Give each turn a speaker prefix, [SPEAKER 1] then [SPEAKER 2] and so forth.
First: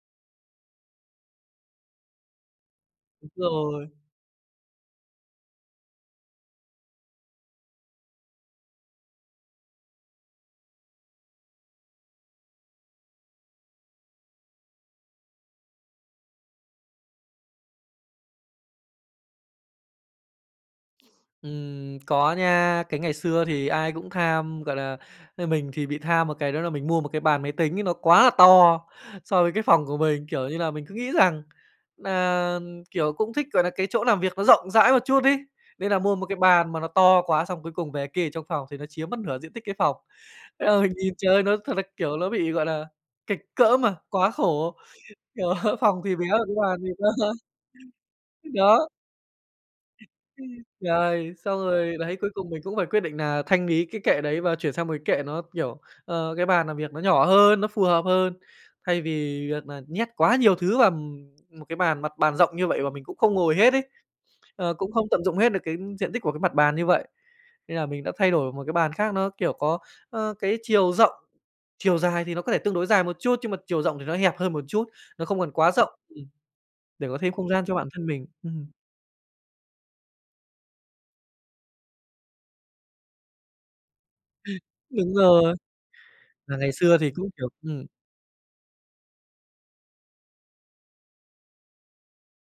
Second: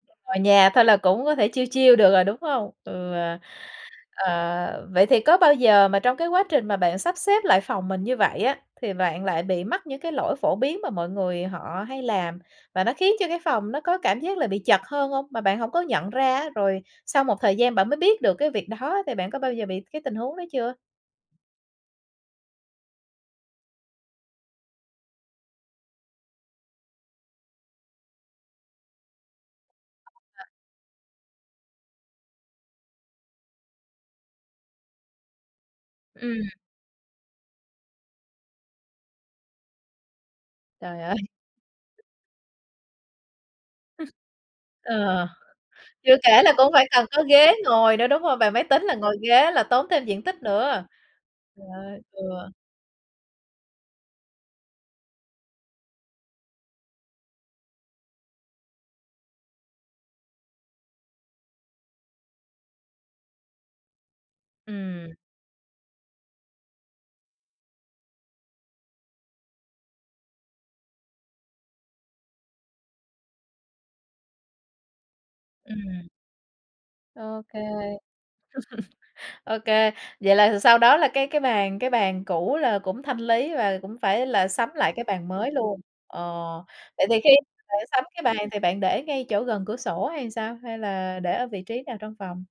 [SPEAKER 1] Ở nhà thôi là cũng có thể chill chill được rồi, đúng hông? Ừ.
[SPEAKER 2] Rồi.
[SPEAKER 1] Ờ, vậy thì có bao giờ mà trong cái quá trình mà bạn sắp xếp lại phòng mình như vậy á, thì bạn lại bị mắc những cái lỗi phổ biến mà mọi người họ hay làm và nó khiến cho cái phòng nó có cảm giác là bị chật hơn hông, mà bạn hổng có nhận ra á? Rồi sau một thời gian bạn mới biết được cái việc đó, thì bạn có bao giờ bị cái tình huống đó chưa?
[SPEAKER 2] Ừm, có nha, cái ngày xưa thì ai cũng tham, gọi là, ơ, mình thì bị tham một cái, đó là mình mua một cái bàn máy tính ấy nó quá là to so với cái phòng của mình, kiểu như là, mình cứ nghĩ rằng nà, kiểu, cũng thích, gọi nà, cái chỗ làm việc nó rộng rãi một chút ấy, nên là mua một cái
[SPEAKER 1] Ừm.
[SPEAKER 2] bàn mà nó to quá xong cuối cùng về kê ở trong phòng thì nó chiếm mất nửa diện tích cái phòng. Thế là mình
[SPEAKER 1] Trời
[SPEAKER 2] nhìn
[SPEAKER 1] ơi.
[SPEAKER 2] trời ơi, nó thật ra, kiểu, ló bị, gọi là, kệch cỡm, à, quá khổ,
[SPEAKER 1] Ờ,
[SPEAKER 2] kiểu, phòng thì
[SPEAKER 1] chưa
[SPEAKER 2] bé
[SPEAKER 1] kể
[SPEAKER 2] còn
[SPEAKER 1] là
[SPEAKER 2] cái
[SPEAKER 1] cũng
[SPEAKER 2] bàn thì
[SPEAKER 1] phải cần có
[SPEAKER 2] to.
[SPEAKER 1] ghế ngồi nữa, đúng không? Bàn máy tính
[SPEAKER 2] Đó.
[SPEAKER 1] là ngồi ghế là tốn thêm
[SPEAKER 2] Ừm,
[SPEAKER 1] diện tích nữa.
[SPEAKER 2] rồi, xong
[SPEAKER 1] Trời
[SPEAKER 2] rồi
[SPEAKER 1] ơi,
[SPEAKER 2] đấy,
[SPEAKER 1] ừ.
[SPEAKER 2] cuối cùng mình cũng phải quyết định nà thanh lý cái kệ đấy và chuyển sang một cái kệ nó, kiểu, ờ, cái bàn làm việc nó nhỏ hơn, nó phù hợp hơn, thay vì việc nà nhét quá nhiều thứ vào, ừm, một cái bàn, mặt bàn rộng như vậy và mình cũng không ngồi hết ấy. Ờ, cũng không
[SPEAKER 1] Ừm.
[SPEAKER 2] tận dụng hết được cái diện tích của cái mặt bàn như vậy, nên là mình đã thay đổi một cái bàn khác nó, kiểu, có, ơ, cái chiều rộng, chiều dài thì nó có thể tương đối dài một chút, nhưng mà chiều rộng thì nó hẹp hơn một chút, nó không còn quá rộng,
[SPEAKER 1] Ừm.
[SPEAKER 2] ừm, để có thêm
[SPEAKER 1] Ô
[SPEAKER 2] không
[SPEAKER 1] kê,
[SPEAKER 2] gian cho bản thân mình. Ừm.
[SPEAKER 1] ô kê, vậy là thì sau đó là cái cái bàn cái bàn cũ là cũng thanh lý và cũng phải là sắm lại cái
[SPEAKER 2] Đúng
[SPEAKER 1] bàn mới
[SPEAKER 2] rồi.
[SPEAKER 1] luôn. Ờ,
[SPEAKER 2] Và ngày xưa
[SPEAKER 1] vậy
[SPEAKER 2] thì
[SPEAKER 1] thì
[SPEAKER 2] cũng,
[SPEAKER 1] khi
[SPEAKER 2] kiểu
[SPEAKER 1] bạn
[SPEAKER 2] ừm.
[SPEAKER 1] sắm cái bàn thì bạn để ngay chỗ gần cửa sổ hay sao, hay là để ở vị trí nào trong phòng?